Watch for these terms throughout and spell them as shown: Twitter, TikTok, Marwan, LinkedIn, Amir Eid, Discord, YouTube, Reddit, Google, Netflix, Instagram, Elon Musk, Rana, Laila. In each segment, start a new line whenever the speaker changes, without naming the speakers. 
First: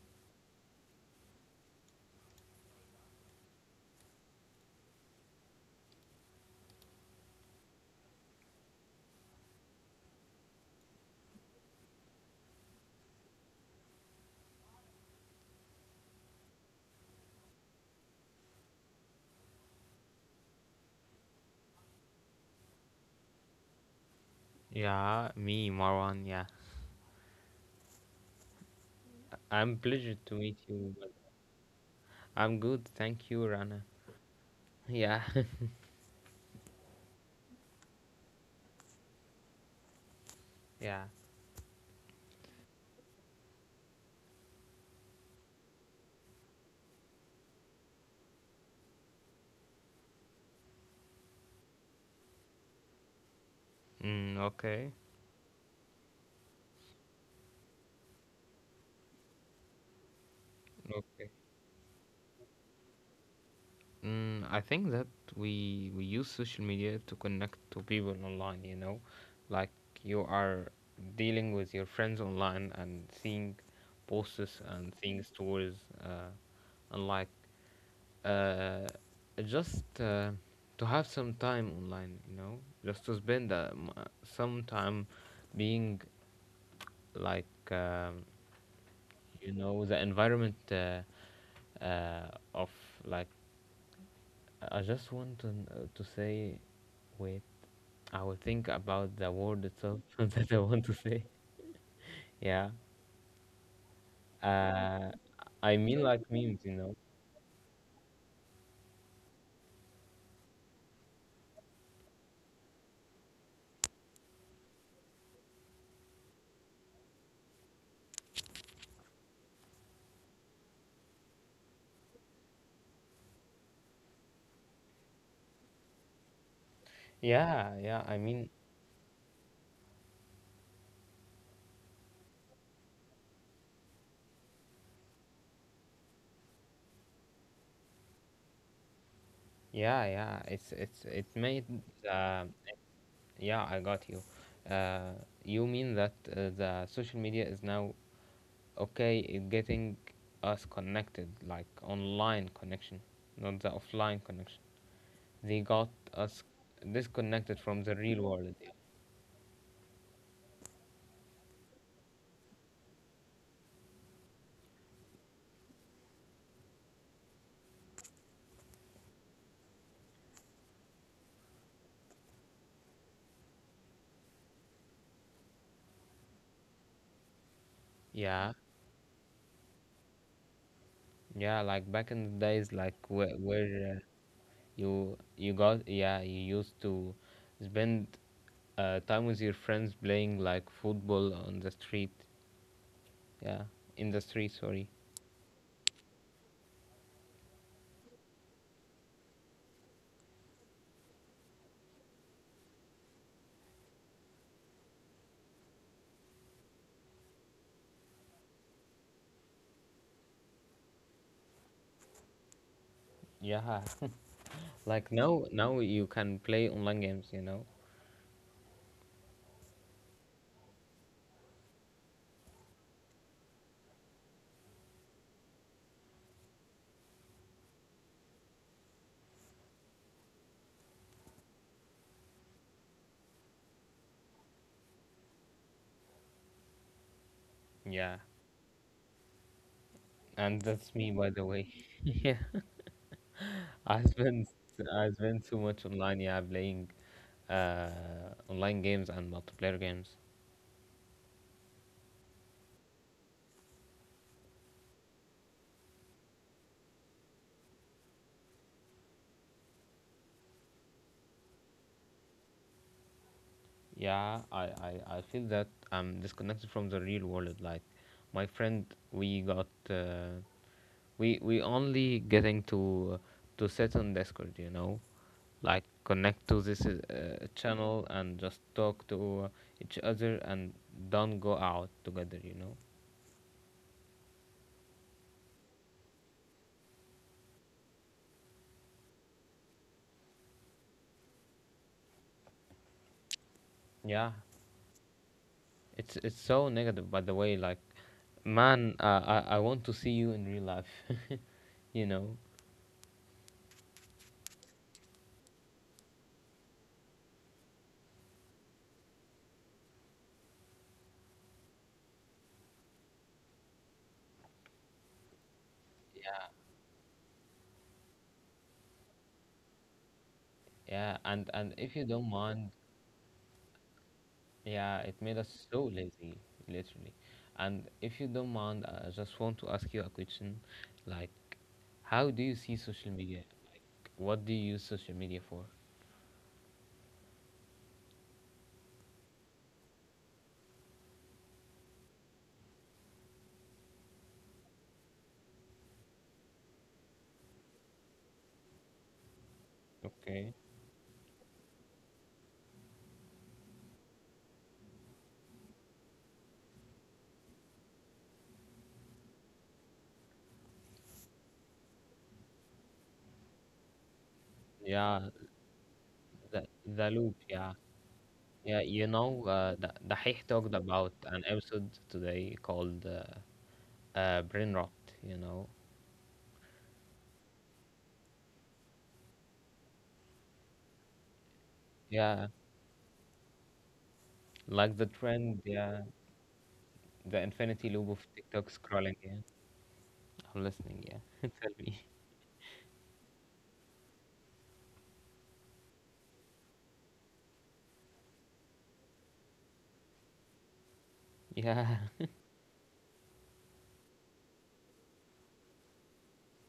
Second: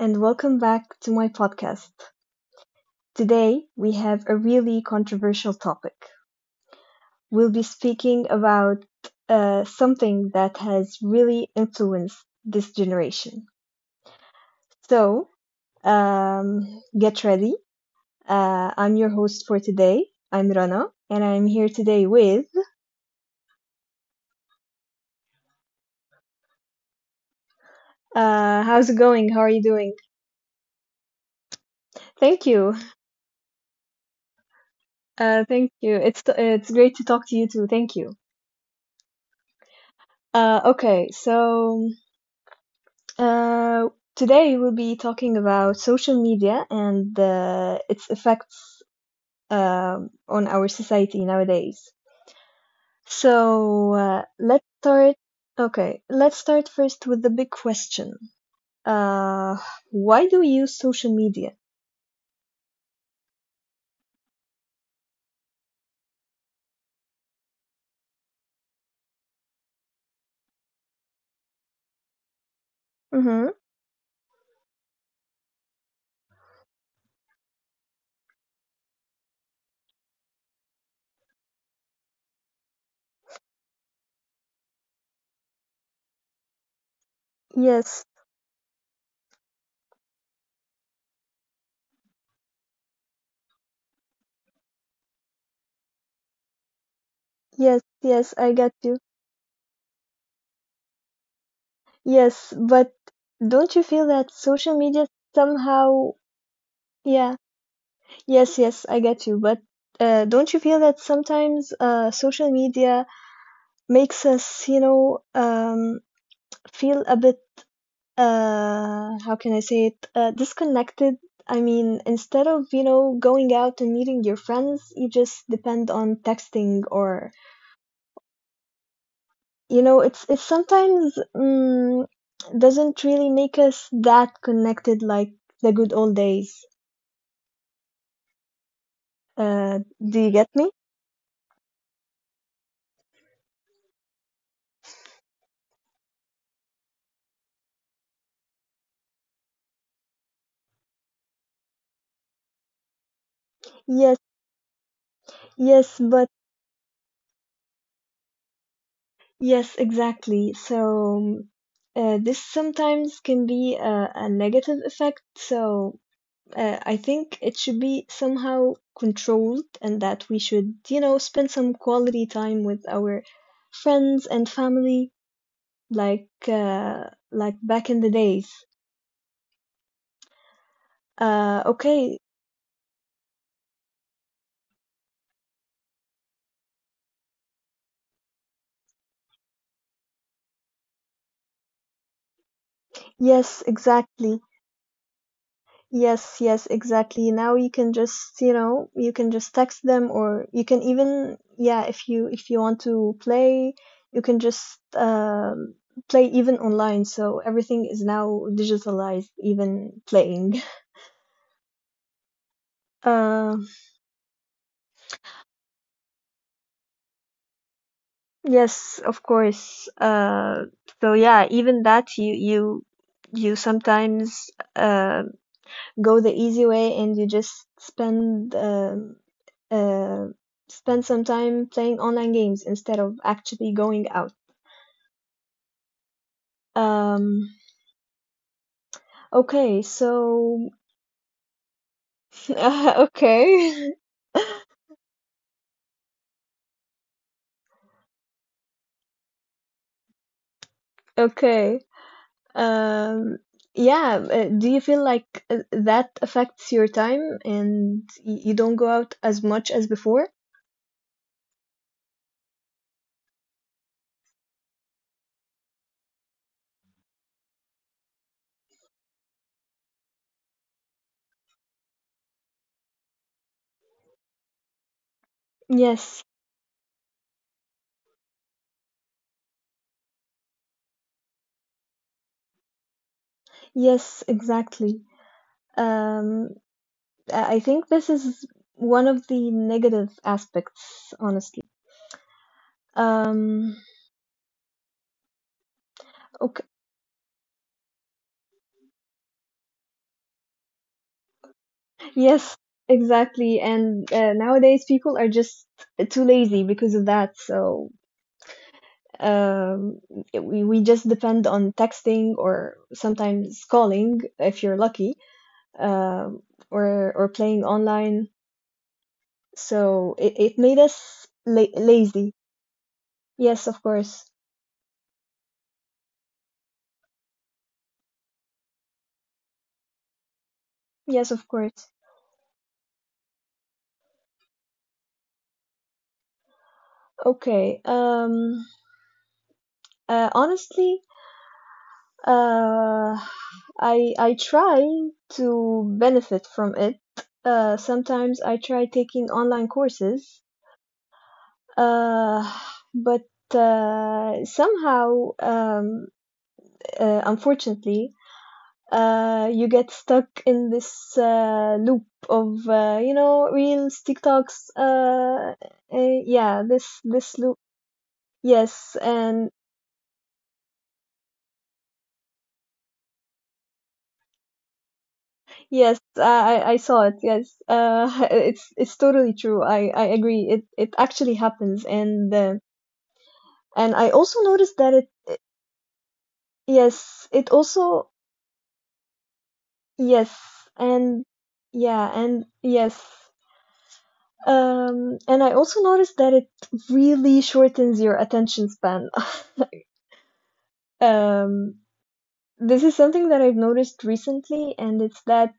and welcome back to my podcast. Today, we have a really controversial topic. We'll be speaking about something that has really influenced this generation. So, get ready. I'm your host for today. I'm Rana, and I'm here today with.
Yeah, me, Marwan. Yeah, I'm pleasure to meet
How's it
you.
going? How are you doing?
I'm good, thank you, Rana.
Thank you.
Yeah,
Thank you. It's great to talk to you too. Thank you.
yeah.
Okay, so Uh, today we'll be talking about social media and its effects on our society nowadays.
Mm, okay,
So let's start. Okay, let's start first with the big question.
okay.
Uh, why do we use social media?
I think that we use social media to connect to people online. Like you are dealing with your friends online and seeing posts and seeing
Mm-hmm.
stories, uh, and like uh, just to have some time online, you know, just to spend some time being like, um, you know,
Yes,
the environment uh, of like, I just want to say, wait, I will think about the
yes,
word itself
yes, I
that
got
I
you.
want to say. Yeah.
Yes, but
Uh,
don't you
I
feel
mean,
that
like
social
memes, you
media
know.
somehow, yeah, yes, yes, I get you, but don't you feel that sometimes social media makes us, feel a bit, how can I say it, disconnected? I mean, instead of, going out and meeting your friends, you just depend
Yeah,
on
yeah. I mean,
texting or, it's sometimes doesn't really make us that connected like the good old days.
yeah, yeah. It's it made
Do
the
you get me?
yeah, I got you. Uh, you mean that the social media is now okay in getting us connected, like online connection, not the offline connection. They got
Yes,
us disconnected from the
yes,
real
but
world.
yes, exactly. So, this sometimes can be a negative effect. So, I think it should be somehow controlled and that we should, you know, spend some quality time with our friends and family like
Yeah,
uh, like back in the days.
yeah, like back in the days, like where, where uh,
Okay.
you you got yeah you used to spend time with your friends playing like football on the street. Yeah, in the street, sorry.
Yes, exactly. Yes, yes, exactly. Now you can just, you can just text them, or you can even, yeah, if you want to play, you can just play even online. So everything is now digitalized, even playing.
Yeah, like
Uh,
now, now you can play online games, you know?
yes, of course. So yeah, even that you sometimes uh, go the easy way and you just uh, spend some time playing online games instead of actually going out.
Yeah.
Um,
And that's me,
okay,
by the way.
so
Yeah. I spend I
okay,
spend too much online, yeah, playing online games and multiplayer games.
okay. Um, yeah, do you feel like that affects your time and you don't go out as much as before?
Yeah, I, I feel that I'm disconnected from the real world. Like my friend, we got we only getting to sit on Discord, you know, like connect to this
Yes,
channel and just talk to each other and don't go out together, you know.
yes, exactly. Um, I think this is one of the negative aspects, honestly.
Yeah,
Um,
it's so negative, by the way. Like,
okay.
man, I want to see you in real life. You know,
Yes, exactly. And nowadays people are just too lazy because of that. So um, we just depend on texting or sometimes calling if you're lucky, um, or playing online.
yeah. And if you
So
don't
it
mind,
made us la lazy.
yeah, it made us
Yes,
so
of
lazy,
course.
literally. And if you don't mind, I just want to ask you a question. Like, how do you see social
Yes,
media?
of course.
What do you use social media for?
Okay. Honestly, uh, I try to benefit from it. Sometimes
Okay.
I try taking online courses. Uh, but somehow, unfortunately, you get stuck in this loop of
Yeah,
reels,
the
TikToks.
the loop. Yeah,
Yeah,
yeah.
this
You
this
know,
loop.
the Dahih talked
Yes,
about
and
an episode today called brain rot. You know,
yes, I saw it. Yes, it's totally true. I agree. It
yeah,
actually happens, and
like the
I
trend.
also
Yeah,
noticed that it.
the infinity loop of
Yes,
TikTok
it
scrolling. Yeah,
also
I'm listening. Yeah, tell
yes,
me.
and yeah, and yes. And I also noticed that it really shortens your attention span.
Yeah,
Um, this is something that I've noticed recently, and it's that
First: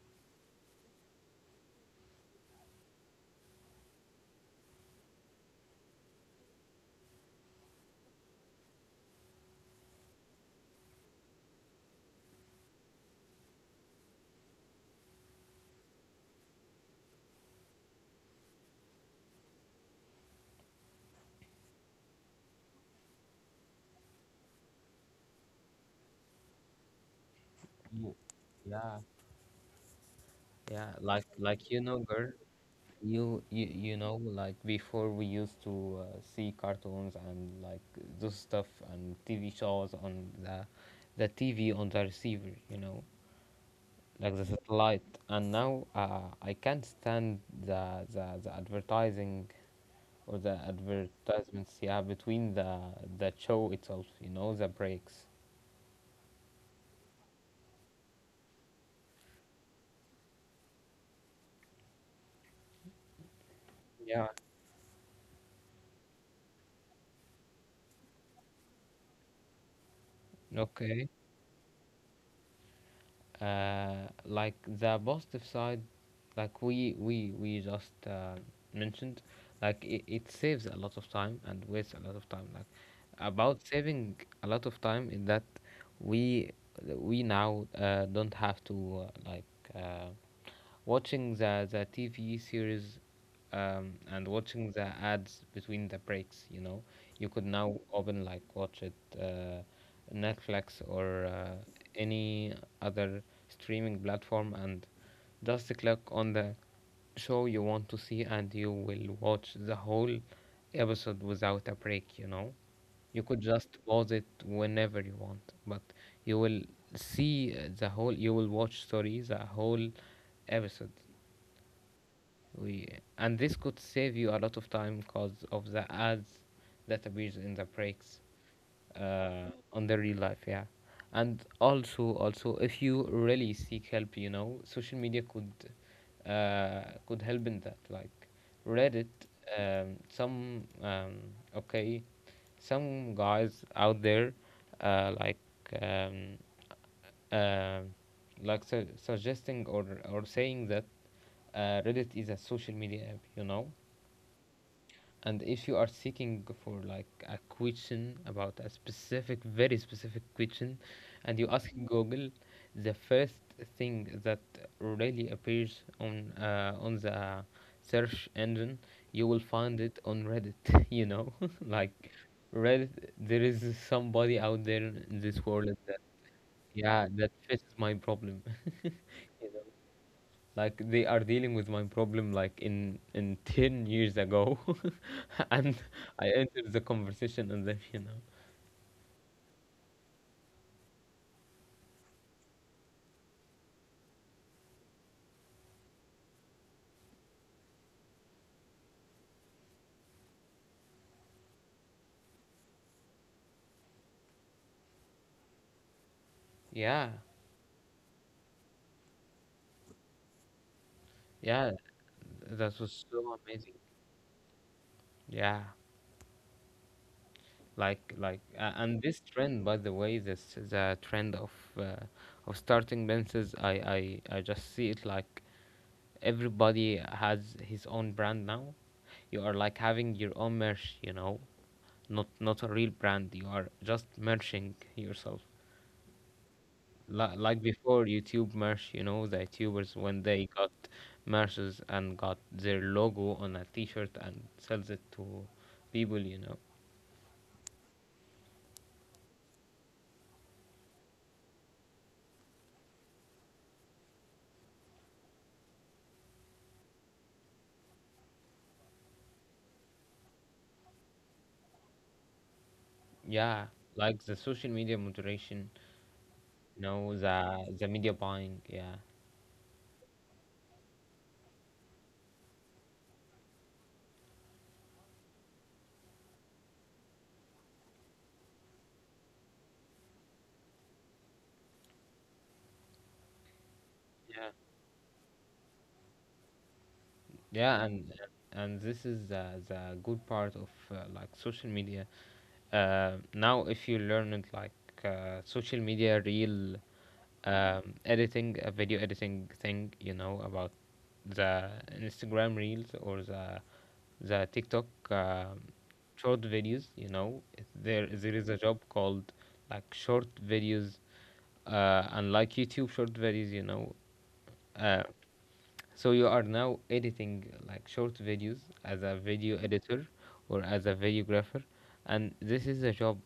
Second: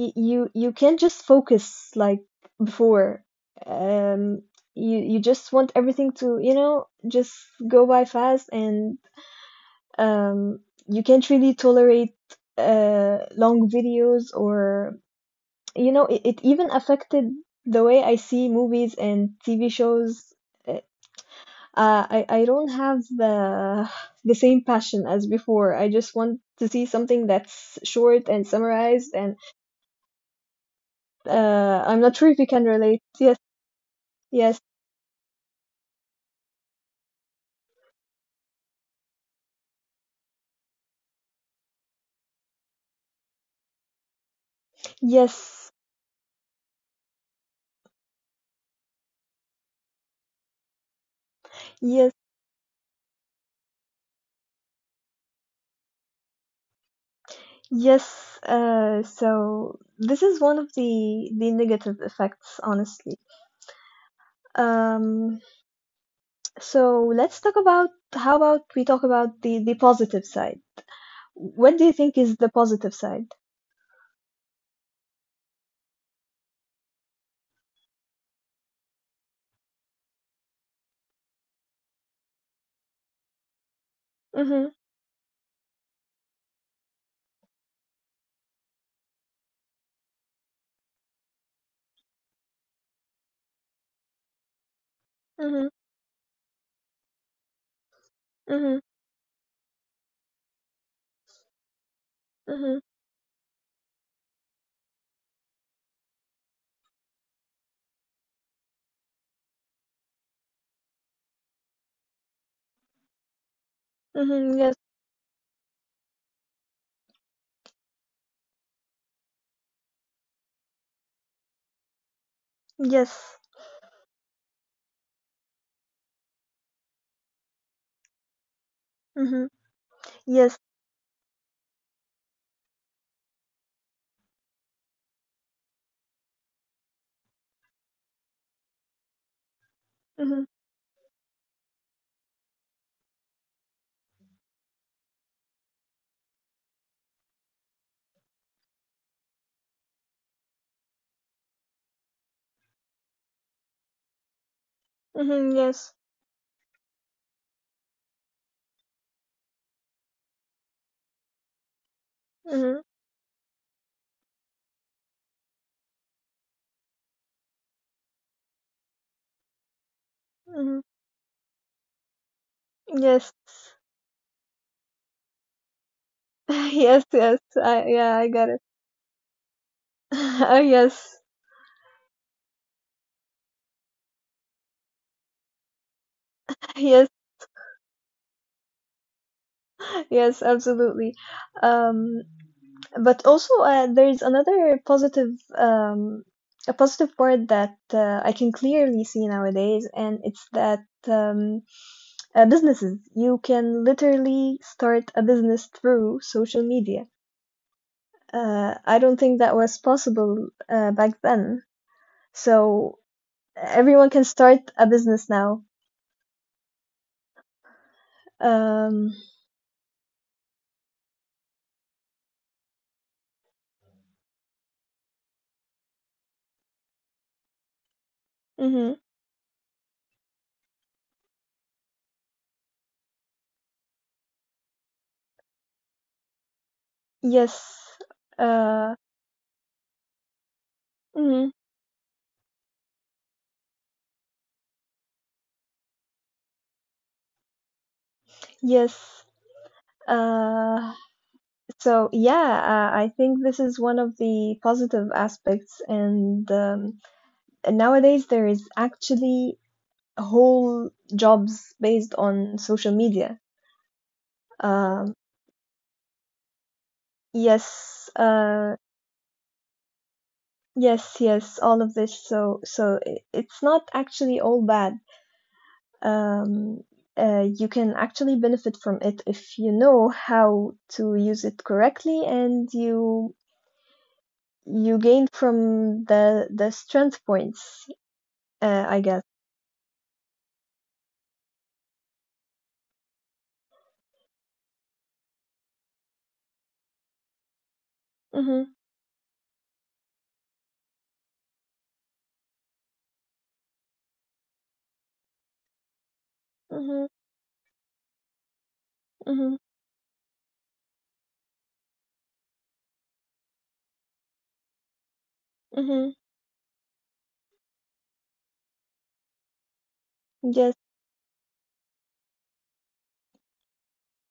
you can't just focus like before. um you just want everything to just go by fast, and um you can't really tolerate long videos, or it even affected the way I see movies and TV shows. I don't have the same passion as before. I just want to see something that's short and
you-
summarized, and
yeah, yeah. Like,
I'm not
like
sure
you
if you
know,
can
girl.
relate. Yes.
You
Yes,
know, like, before we used to see cartoons and like those stuff and TV shows on the TV on the receiver, you know, like the
yes,
satellite. And now I can't stand the advertising, or the
yes,
advertisements, yeah, between the show itself, you know, the breaks.
yes. So this is one of the negative effects, honestly.
Yeah,
Um, so let's talk about how about we talk about the positive side? What do you
okay,
think is the positive side?
uh like the positive side, like we just mentioned, like, it saves a lot of time and wastes a lot of time. Like, about
Mhm,
saving a lot of time is that we we now don't have to uh, watching the TV series and
mhm,
watching the ads between the breaks, you know. You could now
mhm,
open, like, watch it uh, Netflix or
mhm,
any other streaming platform and just click on the show you want to see, and you will watch the whole episode without a break, you know. You could
mhm. Yes,
just pause it whenever you want, but you will see the whole, you will watch, sorry, the whole episode.
yes,
We And this could save you a lot of time because of the ads that appears in the breaks
mhm, yes,
on the real life, yeah. And also, also, if you really seek help, you know, social media could help in that. Like Reddit,
mhm,
um, some um, okay, some guys out there, uh, like um, uh, suggesting or saying that Reddit is a social media app, you know.
mhm, yes,
And if you are seeking for, like, a question about a specific, very specific question, and you ask
mhm,
Google, the first thing that really appears on the search engine, you will
mhm,
find it on Reddit. You know, like
yes,
Reddit, there is somebody out there in this world,
yes, yes. I
yeah,
Yeah, I
that
got it.
fixes my problem. You
Oh
know,
yes,
like they are dealing with my problem like in 10 years ago, and
yes,
I entered the conversation and then, you know,
yes, absolutely. Um, but also, there is another positive, um, a positive part that I can clearly see nowadays, and it's that um, businesses, you can literally start a business through social media.
yeah,
I don't think that was possible back then.
yeah,
So
that
everyone
was
can
so
start
amazing.
a business now.
Yeah,
Um,
like, and this trend, by the way, this the trend of uh, starting benches. I just see it, like everybody has his
mhm.
own brand now. You are, like, having your own merch, you know, not not a real brand, you are just merching yourself.
Yes.
Like
Uh,
before YouTube merch, you know, the YouTubers, when they
mhm.
got merches and got their logo on a t-shirt and sells it to people, you know.
Yes. Uh, So yeah, I think this is one of the positive aspects, and nowadays there is actually whole jobs based on social media.
Yeah,
Um,
like the social media moderation, you
yes,
know, the media buying, yeah,
yes, yes, all of this. So it's not actually all bad. Um, you can actually benefit from it if you know how to use it correctly, and you gain from the strength points.
yeah.
I
and
guess.
and this is the good part of social media. Now, if you learn it, like, social media reel
Mhm,
editing, a video editing thing, you know, about the Instagram reels or the TikTok
mhm,
short videos. You know, there there is
mhm,
a job called like short videos, unlike YouTube short videos. You know, uh,
mhm.
so you are now editing like short videos as a video
Yes,
editor or as a videographer, and this is a job,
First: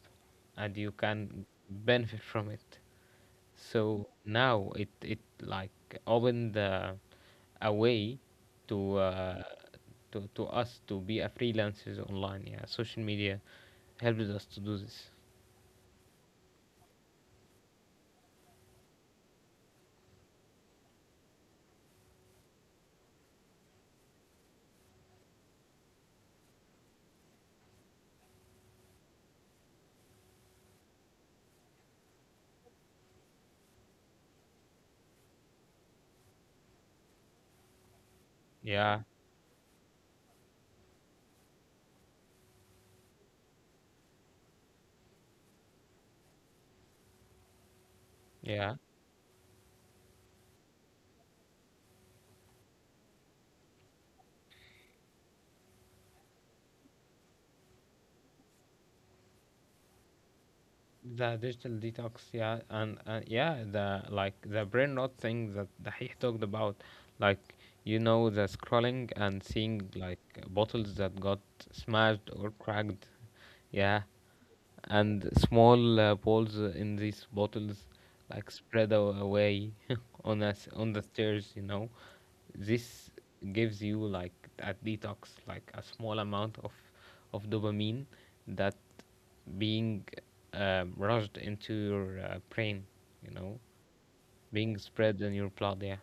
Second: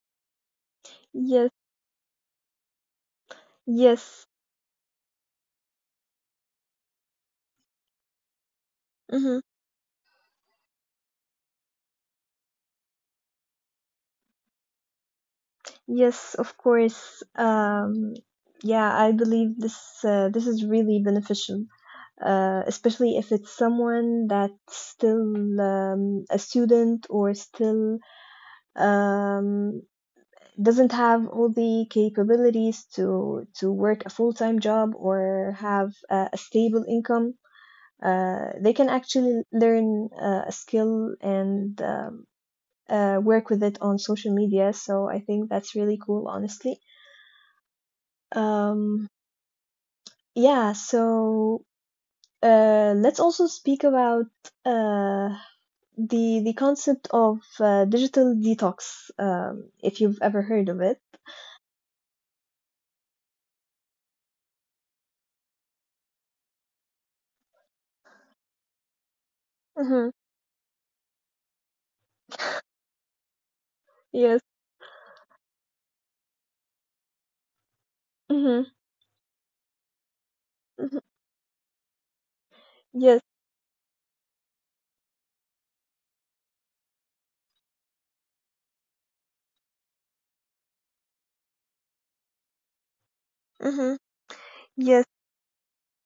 and you can
yes,
benefit from it. So
yes.
now it like opened a way to
Mhm.
to us to be a freelancers online. Yeah, social media helps us to do this.
Yes, of course. Yeah, I believe this is really beneficial, especially if it's someone that's still a student or still um, doesn't have all the capabilities to work a full-time job or have a stable income. They can
Yeah,
actually learn a skill and work with it on social media. So I think that's really cool, honestly.
yeah.
Um, yeah, so let's also speak about uh, the concept of digital detox, if you've ever heard of it.
The digital detox, yeah, and yeah, the, like the brain rot thing that Dahih talked about, like, you know, the scrolling and seeing,
Mm-hmm.
like, bottles that got smashed or cracked. Yeah,
Yes.
and small balls in these bottles like
Mm-hmm.
spread away on us on
Hmm.
the stairs, you know. This
Yes.
gives you like a detox, like a small amount of dopamine that being rushed into your brain, you know,
Mm-hmm.
being
Yes.
spread in your blood, yeah.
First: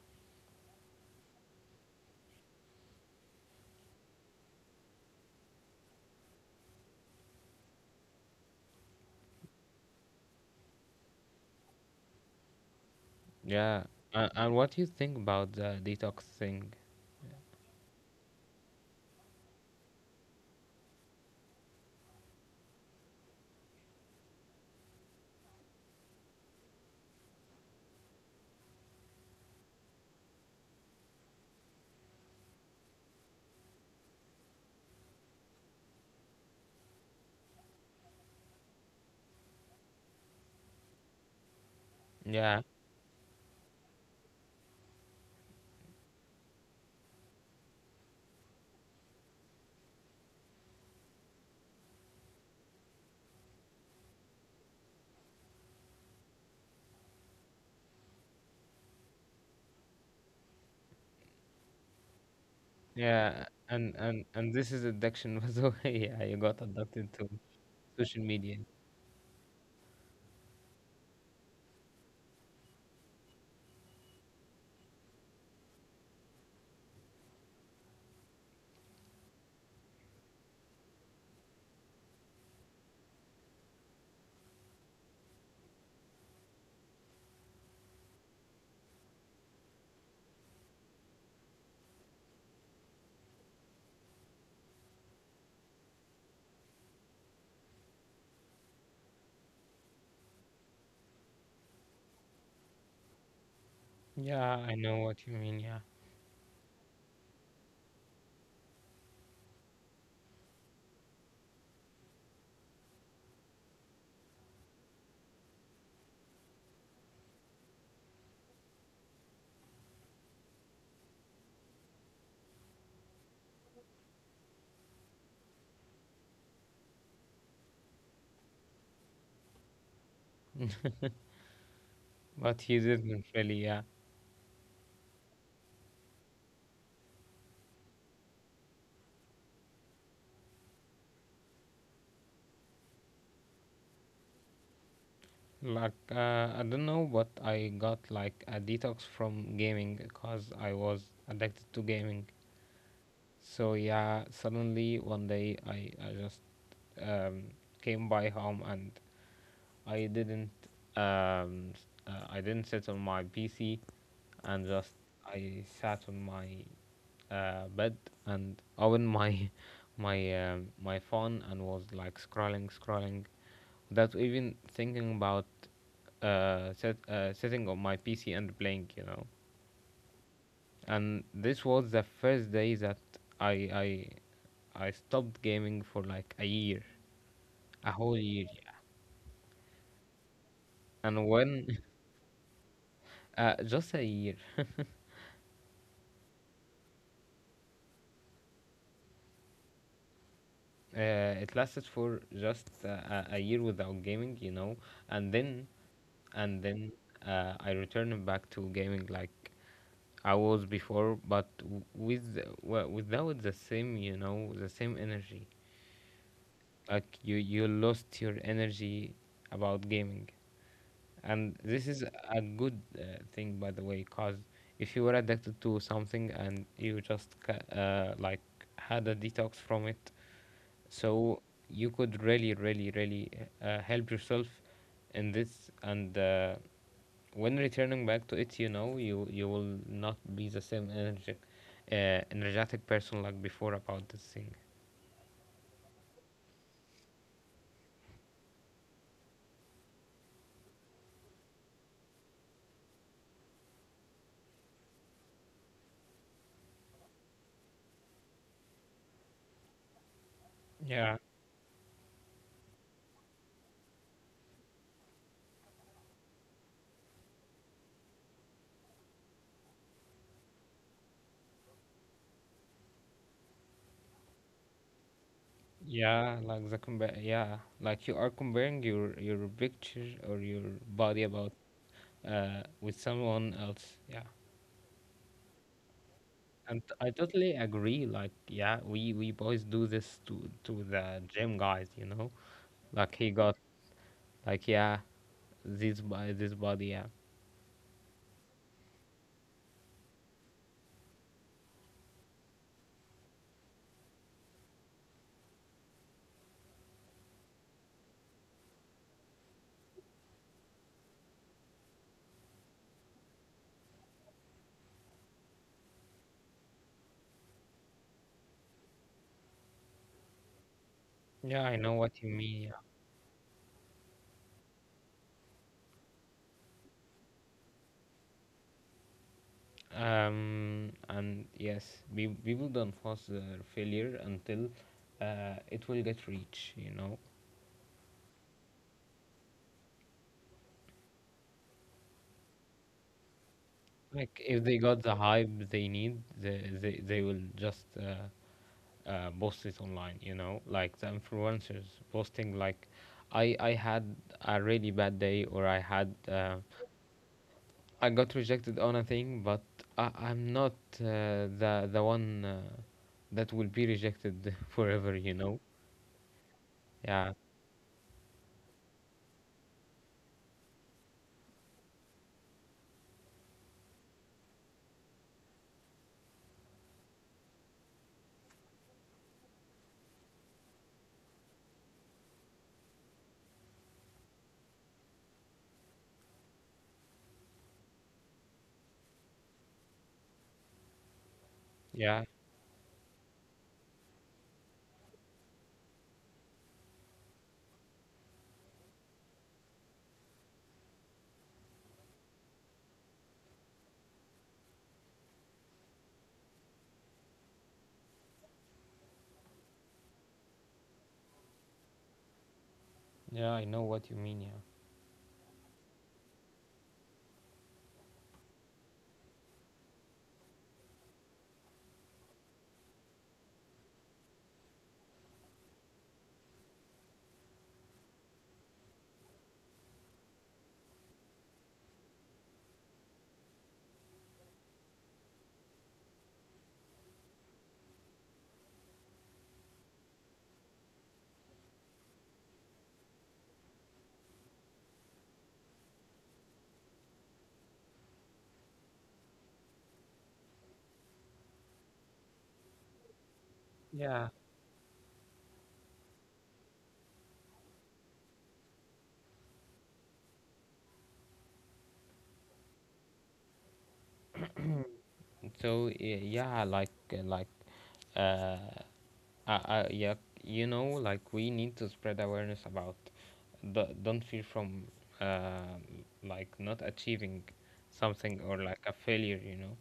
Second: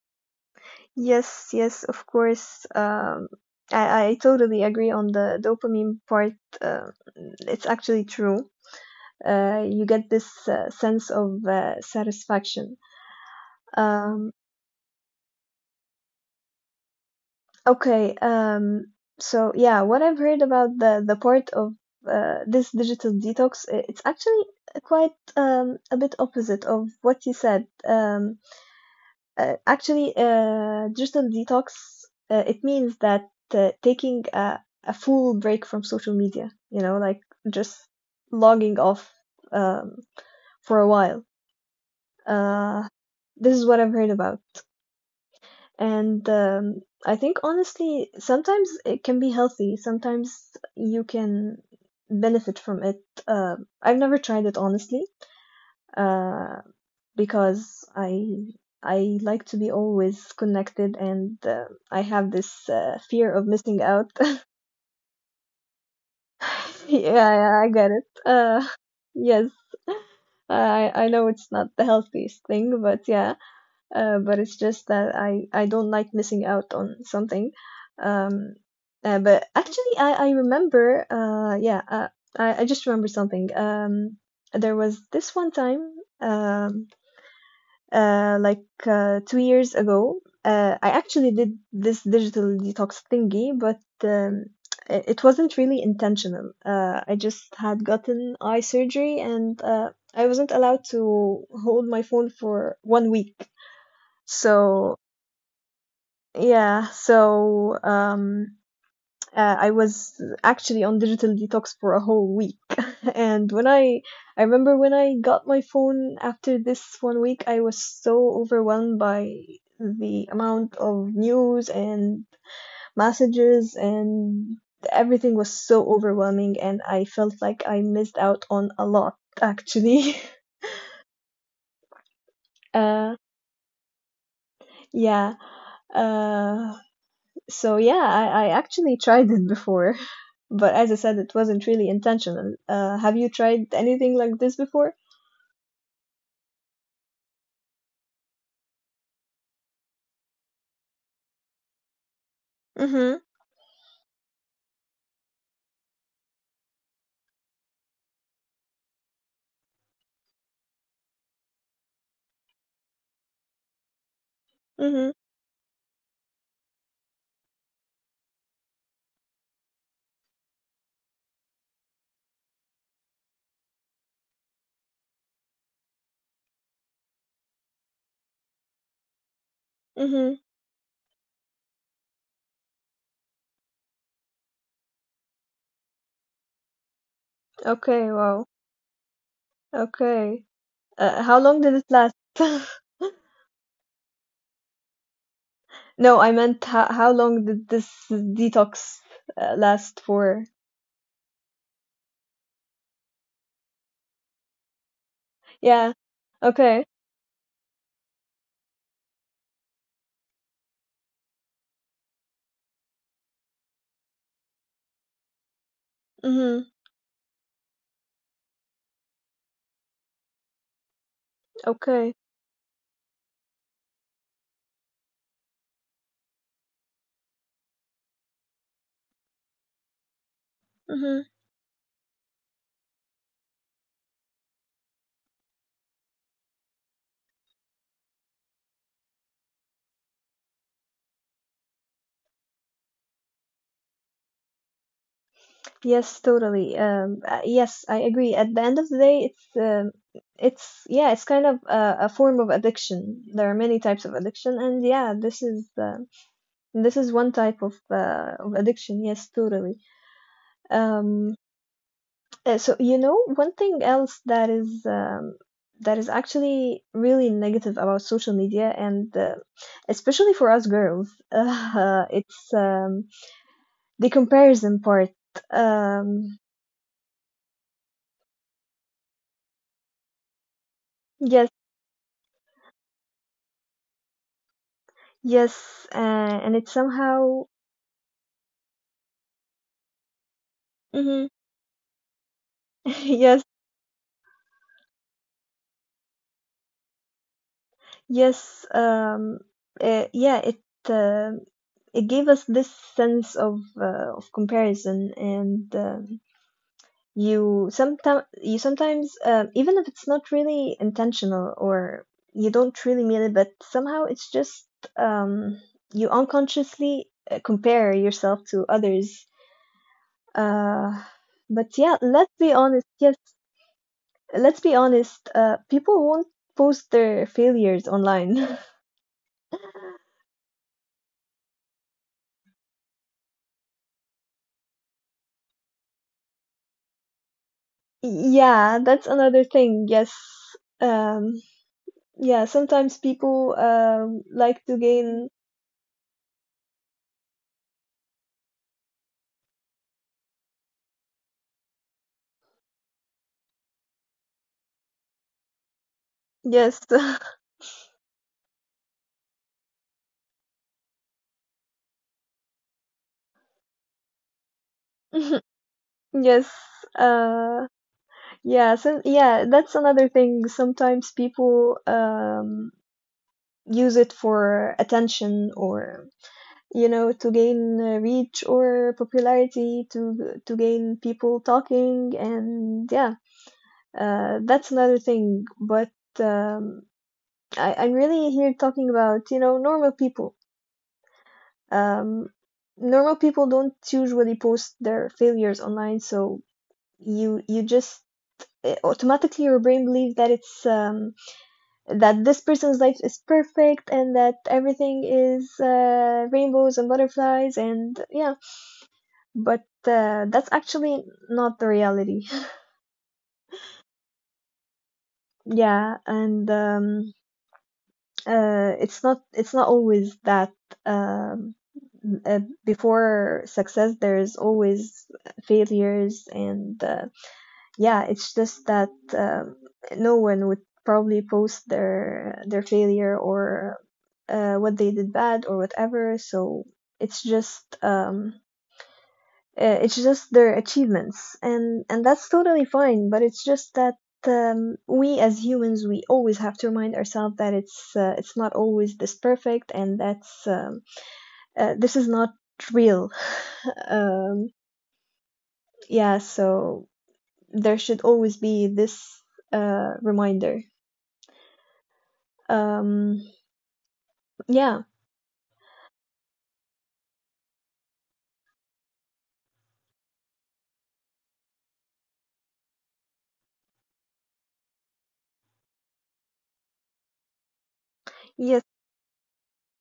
Yes. Yes. Of course. I totally agree on the dopamine part. Uh, it's actually true. You get this sense of satisfaction.
Yeah,
Um,
and what do you think about the detox thing?
okay, so yeah, what I've heard about the part of this digital detox, it's actually quite a bit opposite of what you said. Actually, digital detox, it means that taking a full break from social media. You know, like just logging off um, for a while.
Yeah,
Uh, this is what I've heard about. And I think honestly, sometimes it can be healthy. Sometimes you can benefit from it. Uh, I've never tried it honestly, uh, because I like to be always connected, and I have this fear
yeah,
of missing
and
out.
and and this is addiction. By the way, yeah, you got addicted to
Yeah, I get it.
social media.
Yes, I know it's not the healthiest thing, but yeah. But it's just that I don't like missing out on something. Um, but actually, I remember. Yeah, I just remember something. There was this one time. Um, like 2 years ago. I actually did this digital detox thingy, but it wasn't really intentional. I just had gotten eye surgery, and I wasn't allowed to hold my phone for one week.
Yeah, I know
So
what you mean, yeah.
yeah, I was actually on digital detox for a whole week. And when I remember when I got my phone after this one week, I was so overwhelmed by the amount of news and messages, and everything was so overwhelming, and I felt like I missed out on a lot, actually.
But he
Uh,
didn't really, yeah.
yeah. Uh, So yeah, I actually tried it before, but as I said, it wasn't really intentional. Have you tried anything like this before?
Like, I don't know, but I got like a detox from gaming because I was addicted to gaming.
Mm-hmm.
So, yeah, suddenly one day, I just um, came by home, and I didn't I didn't sit on my PC, and just
Mm-hmm.
I sat on my bed and opened my my my phone and was like scrolling without even thinking about sitting on my PC and playing, you know.
Mm-hmm.
And this was the first day that I I I stopped gaming for like a year, a
Okay,
whole year,
wow.
yeah.
Okay.
And
How long did
when
it last?
just a year.
No, I meant how long did this detox last for?
It lasted for just a year without gaming, you know, and then
Yeah.
and
Okay.
then I returned back to gaming like I was before, but with without the same, you know, the same energy.
Mm-hmm.
Like, you lost your energy about gaming, and this is
Okay.
a good thing, by the way, cause if you were addicted to something and you just had a detox from it,
Mm-hmm.
so you could really help yourself in this. And when returning back to it, you know, you will not be the same energetic person like before about this thing.
Yes, totally. Yes, I agree. At the end of the day, it's yeah, it's kind of a form of addiction. There are many types of addiction, and yeah, this is one type of addiction. Yes, totally.
Yeah,
Um, so you know, one thing else that is actually really negative about social media, and especially for us girls, it's the comparison part.
yeah,
Um,
like yeah, like you are comparing your picture or your body
yes.
about with someone else, yeah.
Yes, and it
And I
somehow,
totally agree. Like, yeah, we boys do this to the
hmm
gym guys, you know, like, he
yes,
got like, yeah, this by this body. Yeah,
yes, yeah, uh, it gave us this sense of comparison, and you sometimes even if it's not really intentional or you don't really mean it, but somehow it's just um, you unconsciously compare yourself to others. Uh,
yeah,
but
I know
yeah,
what you
let's be
mean. Yeah.
honest. Yes, let's be honest, people won't post their failures online.
And yes, we people don't force their failure until it will get reach. You know,
Yeah, that's another thing. Yes. Um, yeah, sometimes people
like if
like
they
to
got the
gain
hype they need, they will just post it online. You know, like the influencers posting, like, I had a really bad day, or I had.
yes.
I got rejected on a thing, but I'm not the one that will be rejected forever. You know?
Yes.
Yeah,
Uh yeah, so yeah, that's another thing. Sometimes people use it for attention or to gain reach or popularity to gain people talking, and yeah. That's another thing, but um, I'm really here talking about, normal people.
yeah,
Um, Normal people don't usually post their failures online, so you you just automatically your brain believes that it's that this person's life is perfect and that everything is rainbows and butterflies and yeah, but that's actually not the reality.
yeah. I know what you mean. Yeah,
Yeah, and it's not always that um, uh, before success there is always failures and yeah, it's just that um, no one would probably post their failure or what they did bad or whatever, so it's just um, it's just their achievements, and that's totally fine. But it's just that we as humans, we always have to remind ourselves that it's not always this perfect, and that's this is not real.
yeah.
um, yeah, so there should always be this reminder. Um, yeah,
So yeah, like, uh, yeah, you know, like we need to spread awareness about the don't fear from uh, like not achieving something or
yes.
like a failure. You know?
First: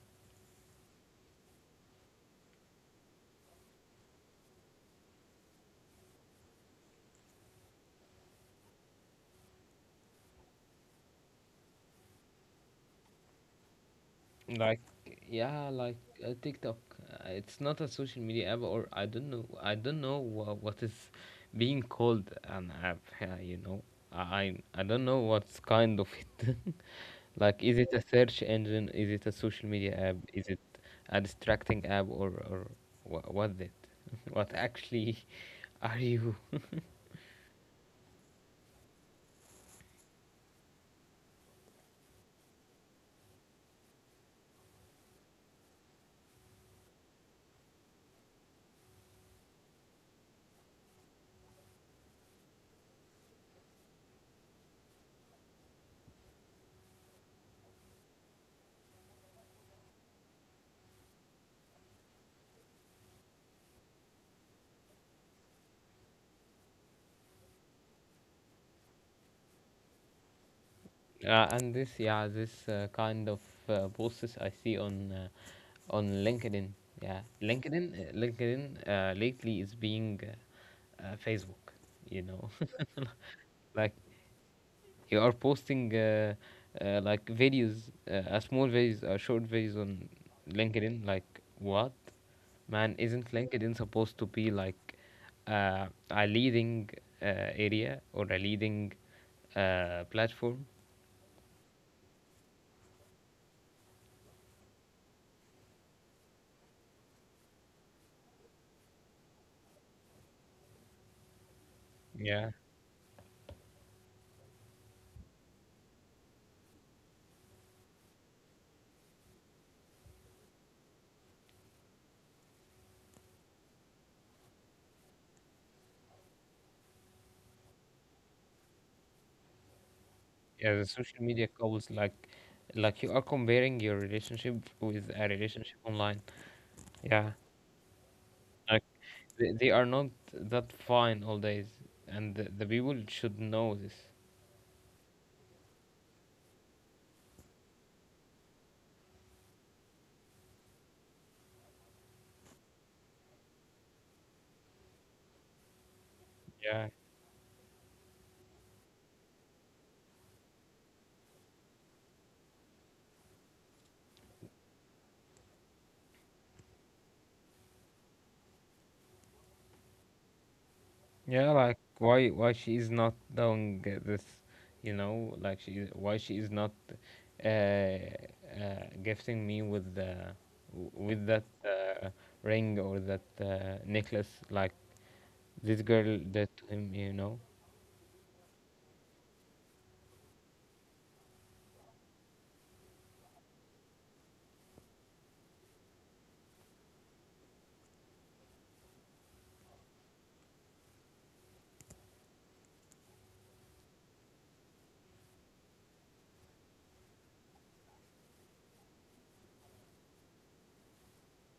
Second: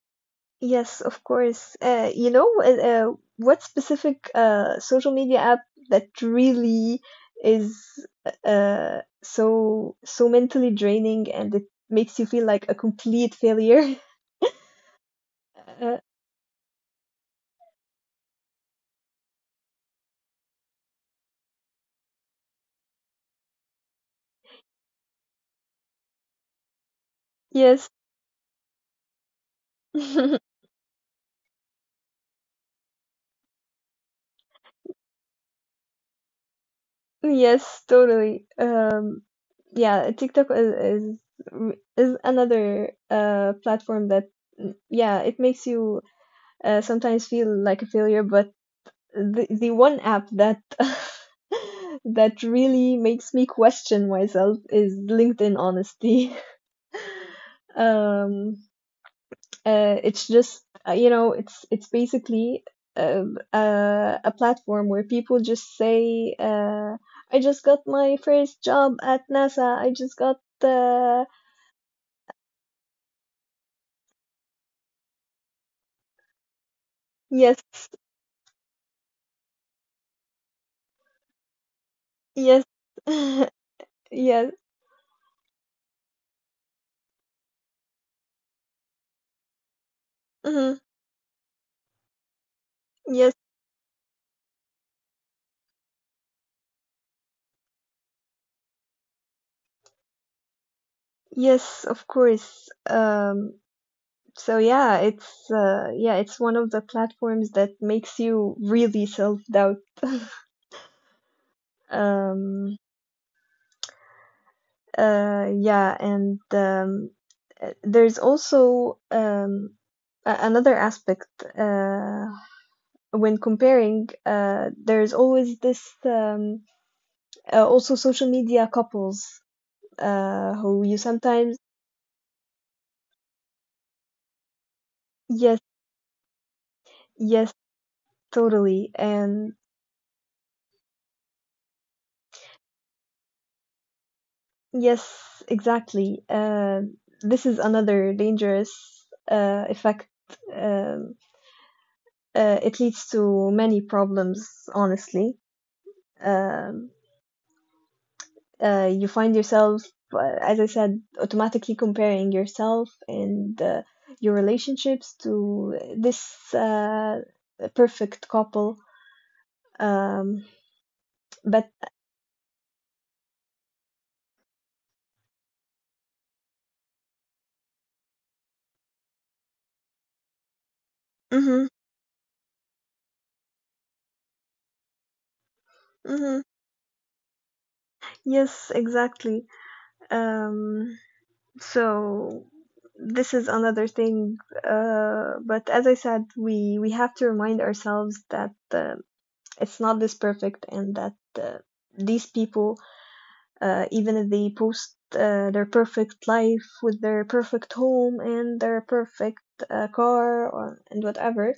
Yes, of course. What specific social media app that really is so mentally draining and it makes you feel like a complete failure?
Like, yeah, like
Uh,
TikTok. It's not a social media app, or I don't know. I don't know what is being called an app. Yeah, you know, I don't know what's kind of it. Like, is
yes,
it a search engine? Is it a social media app? Is it a distracting app, or what's it? What actually are you?
yes, totally. Yeah, TikTok is another platform that mm, yeah, it makes you sometimes feel like a failure, but the one app that that really makes me question myself is LinkedIn Honesty. Um, it's just it's basically uh, a platform where people just say, "I just got my first job at NASA. I just got
And this, yeah, this kind of posts I see on on LinkedIn. Yeah,
yes,
LinkedIn, LinkedIn lately is being Facebook. You know,
yes,
like
yes,
you are posting like videos, small videos, short videos on
mhm,
LinkedIn. Like what, man? Isn't
yes,
LinkedIn supposed to be like a leading uh, area or a leading platform?
yes, of course." So yeah, it's one of the platforms that makes you really self-doubt.
Yeah.
Um, yeah, and there's also a- another aspect uh, when comparing. There's always this also social media couples
Yeah,
who
the
you
social media
sometimes
goals, like you are comparing your relationship with a
yes,
relationship online. Yeah,
yes,
like
totally,
they,
and
they are not that fine all days, and the people should know this.
yes, exactly. This is another dangerous effect. Um, it leads to many problems, honestly.
Yeah,
Um, you find yourself, as I said, automatically comparing yourself and your relationships to this perfect couple. Um,
yeah,
but,
like why she is not doing this, you know, like she, why she is not gifting me with with that
hmm,
ring or that necklace like this girl
hmm,
did to him, you know.
yes, exactly. Um, so this is another thing, but as I said, we have to remind ourselves that it's not this perfect and that uh, these people, even if they post their perfect life with their perfect home and their perfect car, or, and whatever,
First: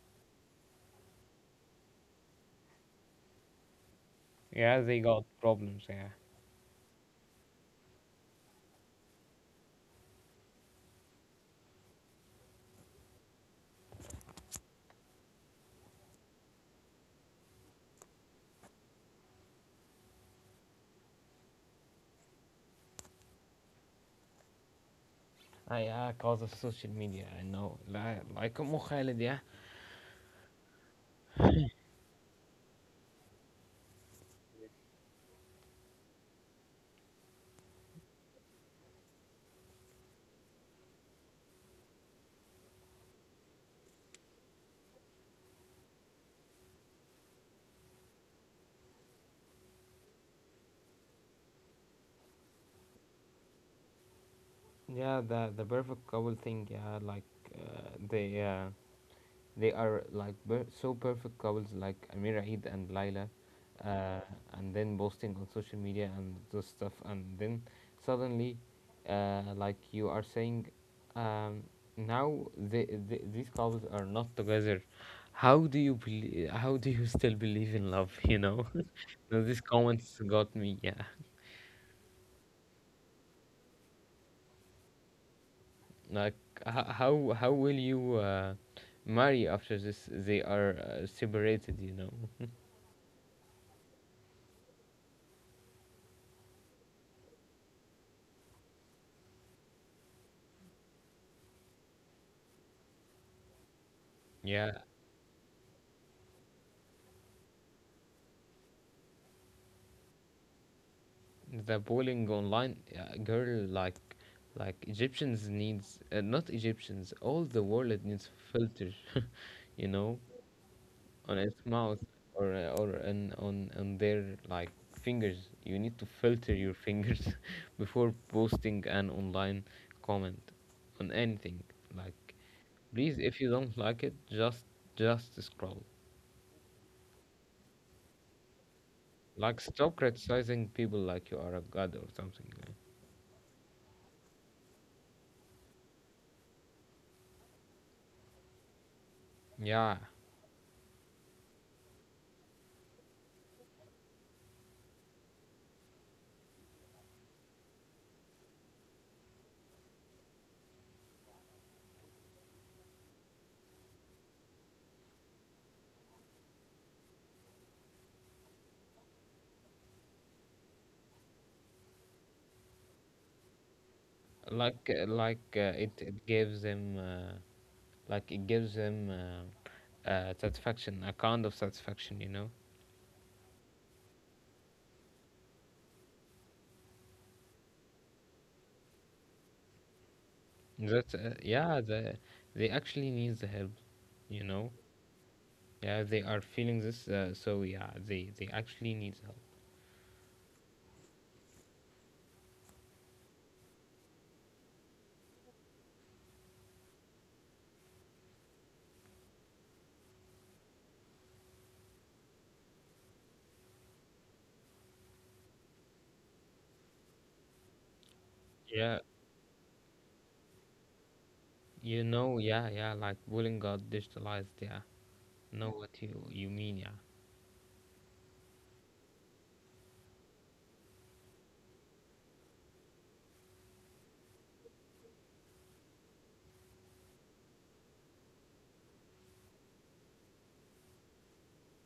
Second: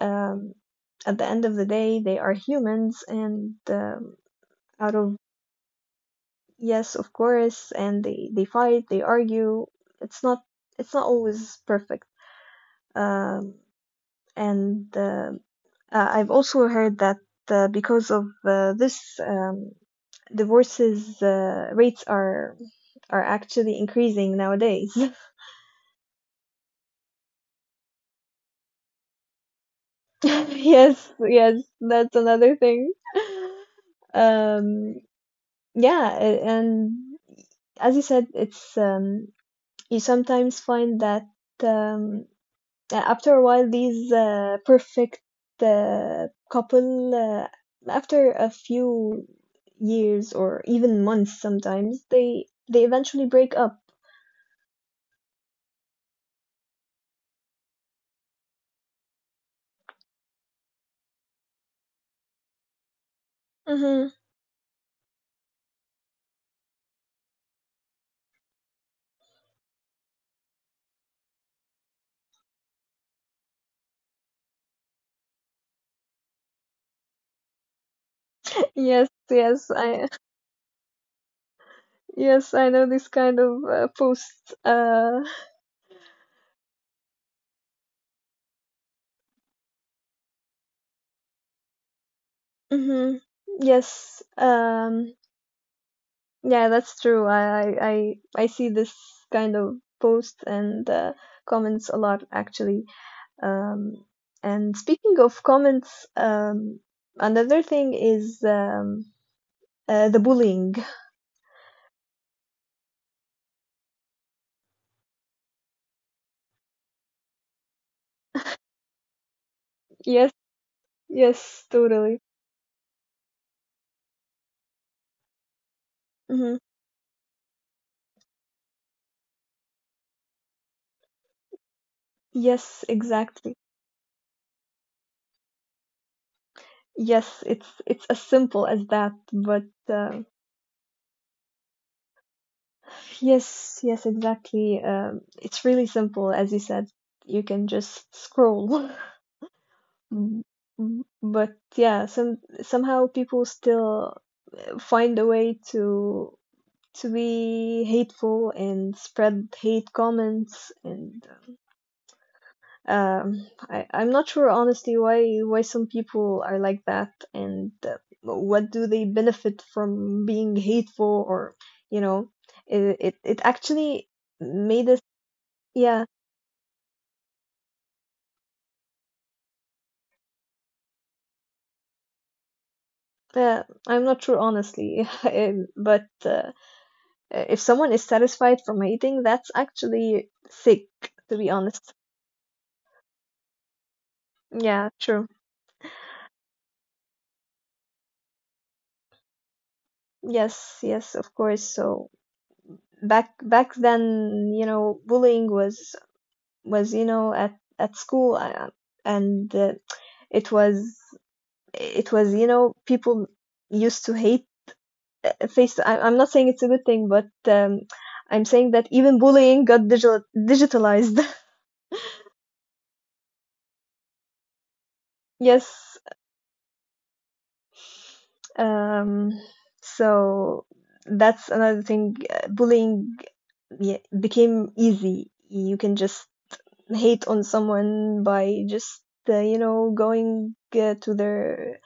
um, at the end of the day they are humans, and
Yeah,
out
they
of,
got problems. Yeah.
yes, of course. And they fight, they argue, it's not it's not always perfect. Um, and I've also heard that because of this, divorces rates are actually increasing nowadays.
Ah, yeah, cause of social media. I know. لا- Like Khalid, yeah.
Yes, yes, that's another thing. Um, yeah, a- and as you said, it's you sometimes find that. Um, after a while, these perfect couple, after a few years or even months, sometimes they eventually break up.
Yeah, the perfect couple thing. Yeah, like uh, they uh, they are like so perfect couples like Amir Eid and Laila,
Hmm.
uh, and then posting on social media and those stuff, and then suddenly, like you are saying, um, now these couples are not together. How do you believe? How do you still believe in love? You know,
Yes,
no, these
yes, I,
comments got me. Yeah,
yes, I know this kind of post.
like how will you marry after this? They are separated. You know.
Hmm, yes, yeah, that's true. I see this kind of post and comments a lot actually. Um, and
Yeah.
speaking of comments, another thing is the bullying.
The bowling online, girl, like Egyptians needs, not Egyptians, all the world needs filter you know,
Yes,
on its
yes,
mouth
totally.
or on their like fingers. You need to
Hmm.
filter your fingers before posting an online comment on anything. Like,
Yes,
please, if you
exactly.
don't like it, just scroll.
Yes, it's as simple as that.
Like,
But
stop criticizing people like you are a god or something, eh?
yes, yes, exactly. It's really simple, as you said. You can just scroll.
Yeah,
Mm, mm, but yeah, somehow people still find a way to be hateful and spread hate comments, and I'm not sure honestly why some people are like that, and what do they benefit from being hateful? Or, you know, it actually made us,
it
yeah,
it gives him like it gives him satisfaction, a kind of satisfaction, you know.
I'm not sure honestly. But if someone is satisfied from hating, that's actually sick,
That
to be
yeah,
honest.
they actually needs the help, you know.
Yeah, true,
Yeah, they are feeling this, so yeah, they actually needs help.
yes, yes, of course. So back then, you know, bullying was, you know, at school, and it was it was, you know, people used to hate face. I, I'm not saying it's a good thing, but I'm saying that
Yeah,
even bullying got digitalized.
you know, yeah, yeah, like bullying got digitalized. Yeah, know
Yes,
what you mean. Yeah,
um, so that's another thing, bullying yeah, became easy. You can just hate on someone by just you know, going to their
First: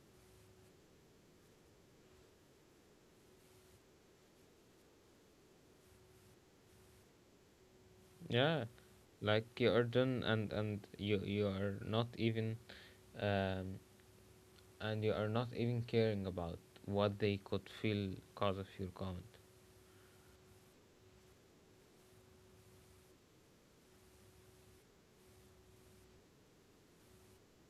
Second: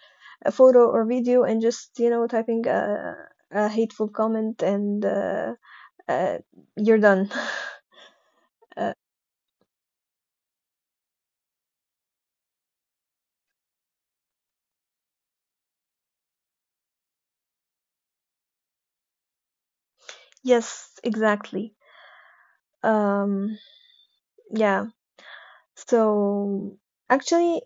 a photo or video and just, you know, typing a hateful comment, and uh, you're done.
yeah,
Uh,
like you are done, and and you are not even um and you are not even caring about what they could feel because of your comment.
yes, exactly. Um, yeah. So actually,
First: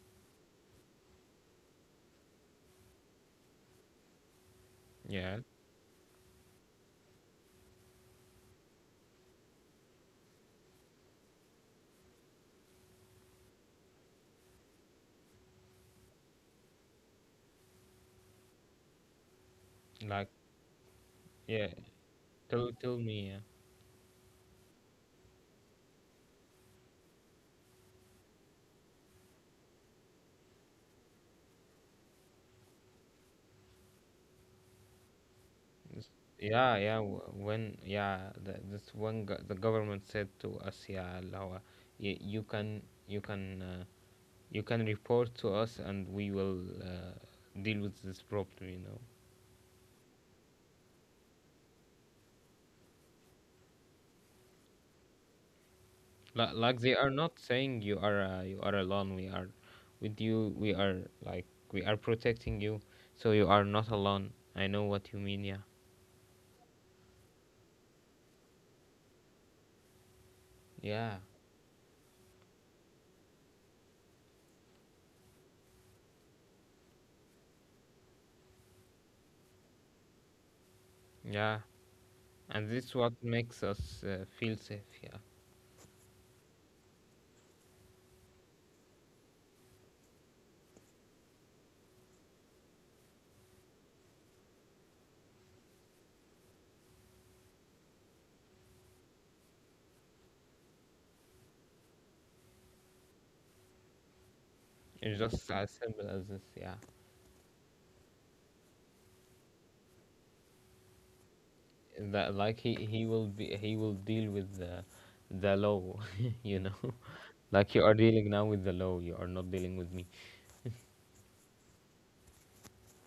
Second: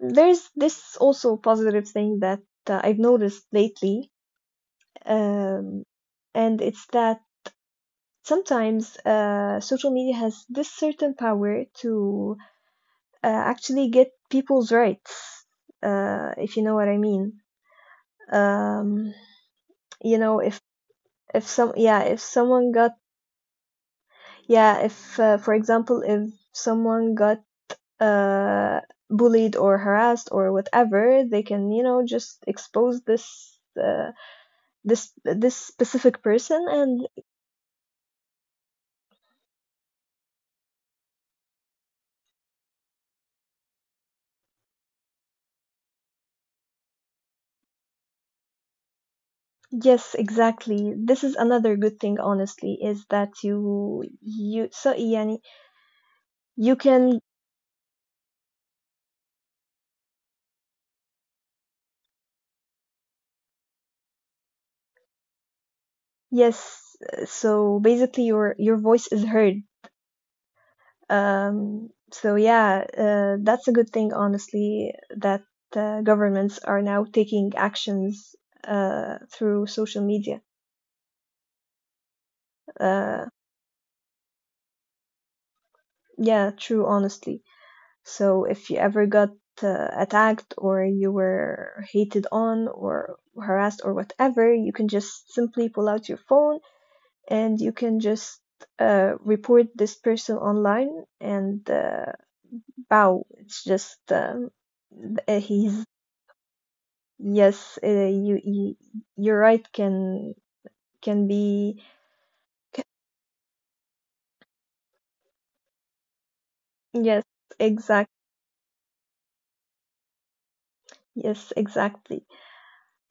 there's this also positive thing that I've noticed lately,
Yeah,
um, and it's that sometimes social media has this certain power to actually get people's rights, if you know what I mean. Um, you
like
know, if
yeah,
some, yeah, if
tell
someone got,
tell me. Yeah,
yeah, if for example, if someone got uh, bullied or harassed or whatever, they can, you know, just expose this. This
This-
specific person,
yeah, yeah,
and
w- when yeah, the, this when go- the government said to us, yeah, اللي هو, you can you can report to us and we will deal with this problem. You know.
yes, exactly. This is another good thing, honestly, is that you, so يعني
like,
you
like they are
can.
not saying you are, you are alone. We are with you, we are like, we are protecting you. So you are not alone. I know what you mean. Yeah,
Yes, so basically your voice is heard.
yeah,
So yeah, that's a good thing, honestly, that governments are now taking actions through social media.
yeah, and this is what
Uh,
makes us feel safe. Yeah,
yeah, true, honestly. So if you ever got attacked, or you were hated on or harassed or whatever, you can just simply pull out your phone and you can just report this person online, and Bao. It's just
it's just as
he's,
simple as this. Yeah,
yes. You, you, you're right. Can be,
that, like he will be, he will deal with the law you know.
yes.
Like you are
Exact,
dealing now with the law, you are not dealing with me.
yes. Exactly.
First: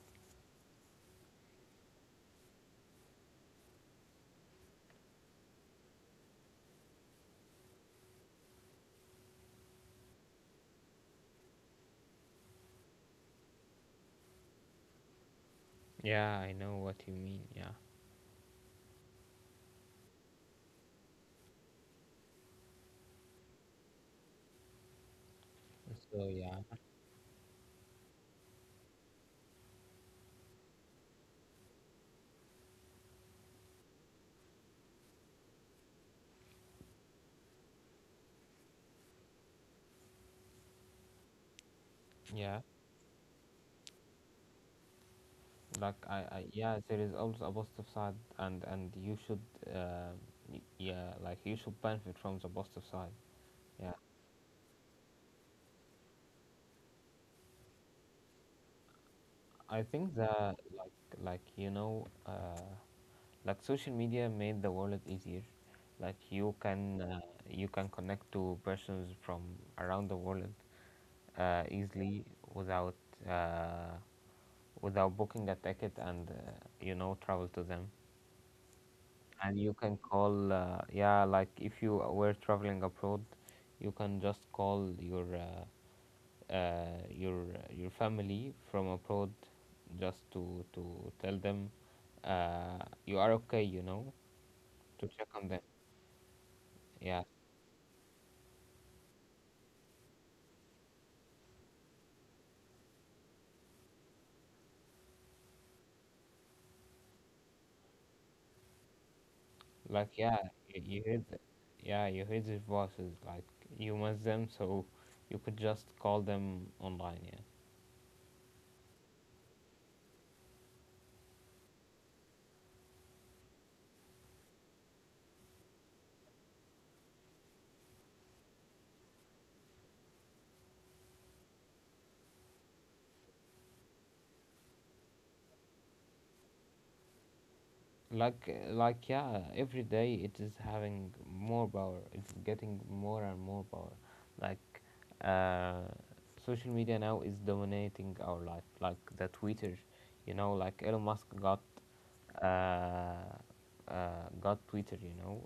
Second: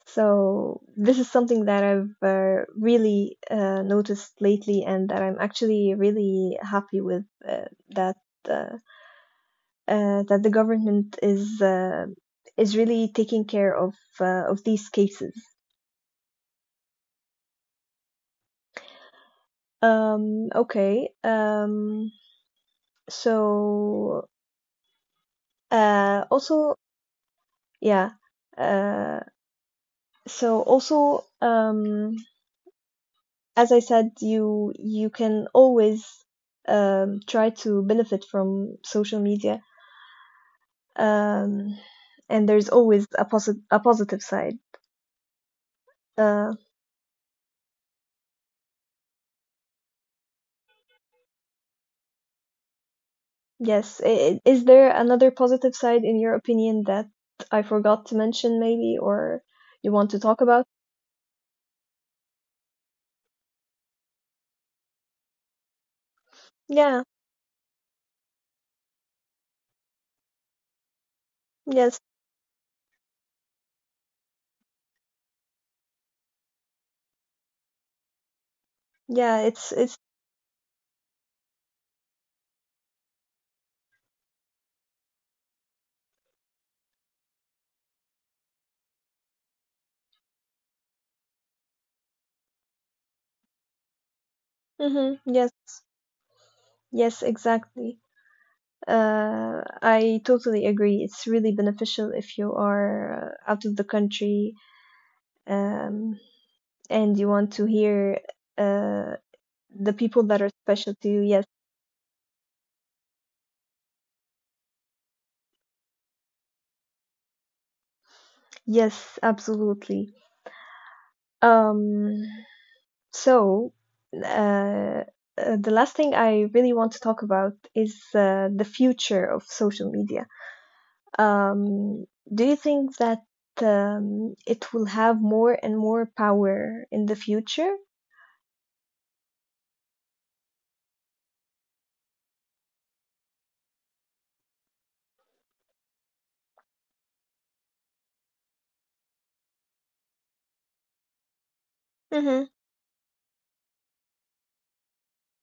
So this is something that I've really noticed lately, and that I'm actually really happy with, that uh, that the government is really taking care of these cases.
Yeah, I know what you mean. Yeah,
Okay. So uh,
so yeah,
also, yeah. Uh, so also, as I said, you can always try to benefit from social media, um, and
yeah.
there's always a posi- a positive side.
Like I
Uh,
yeah, there is also a positive side, and you should, uh, yeah, like you should benefit from the positive side. Yeah,
yes. I- is there another positive side in your opinion that I forgot to mention, maybe, or
I
you want
think
to talk
that
about?
you know, like social media made the world easier. Like you can,
Yeah.
you can connect to persons from around the world
Yes.
easily, without uh, without booking a ticket and, you know, travel to them.
Yeah.
And
It's
you can
it's.
call, yeah, like if you were traveling abroad, you can just call your uh, your your family from abroad, just to tell them, uh, you are okay, you know, to
Mm-hmm,
check on
yes.
them. Yeah,
Yes. Exactly. I totally agree. It's really beneficial if you are out of the country, um, and you want to hear uh, the
like
people
yeah,
that are
you,
special
you
to
heard
you.
th-
Yes,
yeah, you heard their voices, like you miss them, so you could just call them online, yeah.
yes, absolutely. Um, so, uh, the last thing I really want to talk about is the future of social media. Um, do you think that it will have more and more power in the future?
Like, yeah, every day it is having more power, it's getting more and more power. Like, uh, social media now is dominating our life, like the Twitter, you know, like Elon Musk got,
Mm-hmm.
uh, got Twitter, you know.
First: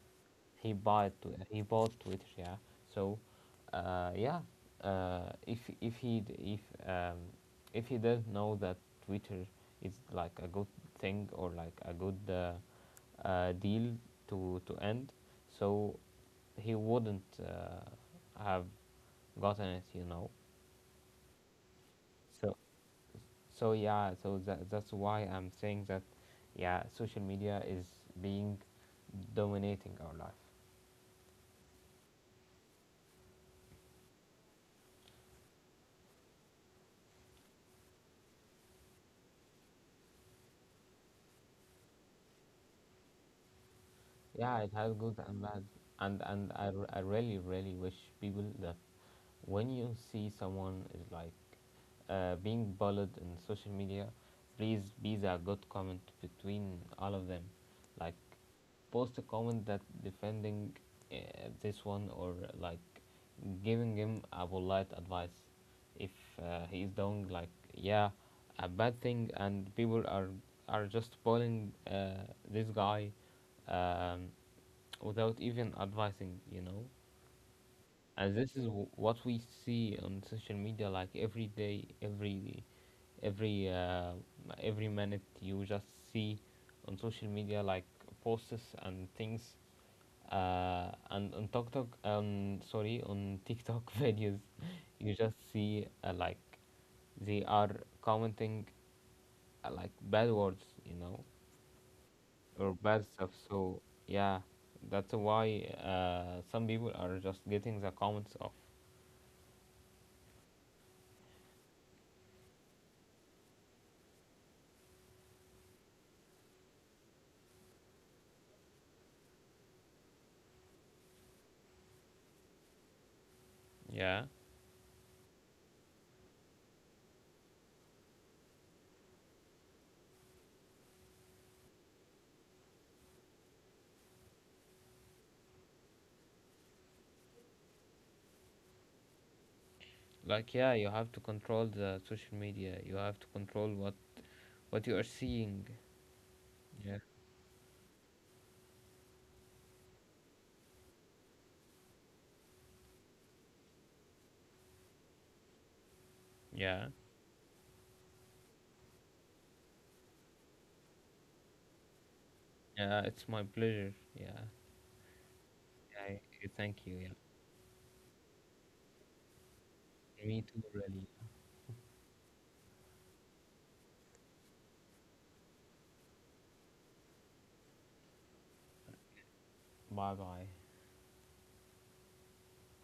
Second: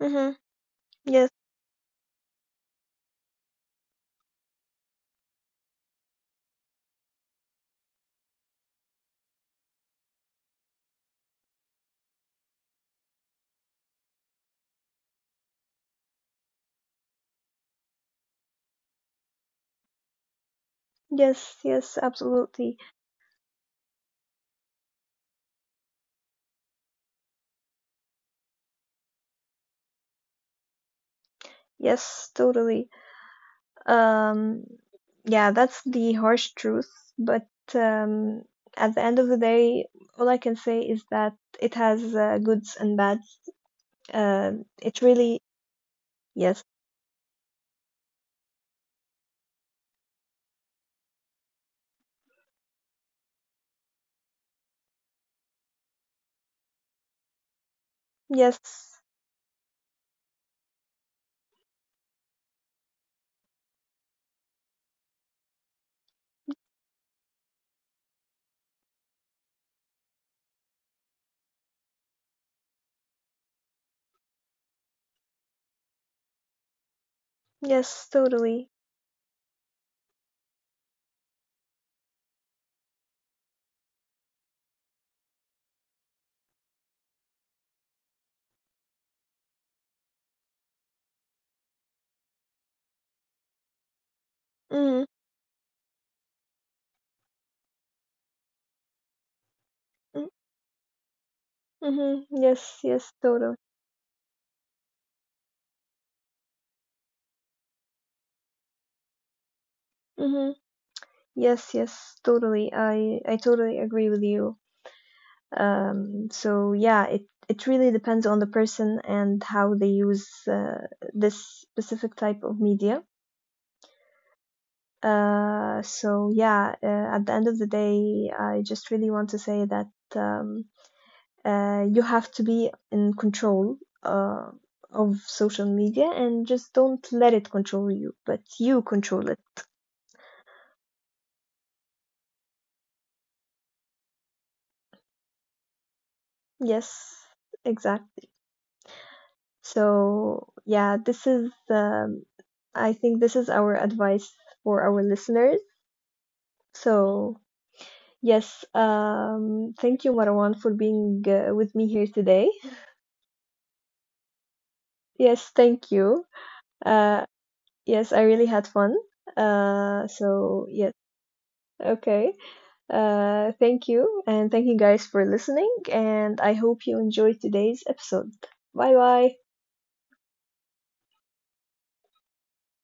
Mm-hmm.
he bought
Yes,
Twi- he bought Twitter, yeah. So, uh, yeah, if um, if he doesn't know that Twitter is like a good thing or like a good deal to end, so he wouldn't have gotten it, you know.
yes, yes,
So
absolutely.
so yeah, that that's why I'm saying that, yeah, social media is being dominating our life.
Yes, totally. Um, yeah, that's the harsh truth, but um, at the end of the day, all I can say is that it has goods and bads. Uh,
Yeah, it has
it
good
really,
and bad, and
yes,
I, I really really wish people that when you see someone is like being bullied in social media, please be a good comment between all of them. Like,
yes,
post a comment that defending uh, this one, or like giving him a polite advice if he is doing like yeah a bad thing and people are just bullying this guy, um, without even advising, you know.
yes,
And this is
totally.
what we see on social media, like every day, every uh, every minute you just see on social media, like posts and things, and on TikTok, um, sorry, on TikTok videos,
Mm,
you just see, like they are commenting like
mm,
bad words, you know,
mhm.
or
Yes,
bad
yes,
stuff.
totally.
So yeah, that's why, some people are just getting the comments off.
Mm-hmm. Yes, yes, totally. I totally agree with you. So yeah, it really depends on the person and how they use this specific type of media.
Yeah,
So yeah, at the end of the day, I just really want to say that um, you have to be in control uh, of social media, and just don't let it control you, but you control it.
like yeah, you have to control the social media. You have to control what you are seeing. Yeah,
Yes, exactly. So, yeah, this is, I think this is our advice for our listeners.
yeah,
So, yes, thank you, Marwan, for being with me here today.
yeah. It's my pleasure. Yeah,
Yes, thank
I.
you.
Thank you. Yeah,
Uh, yes, I really had fun.
me too,
So, yes,
really.
okay. Thank you, and thank you guys for listening. And I hope you enjoyed today's episode. Bye bye.
Bye bye.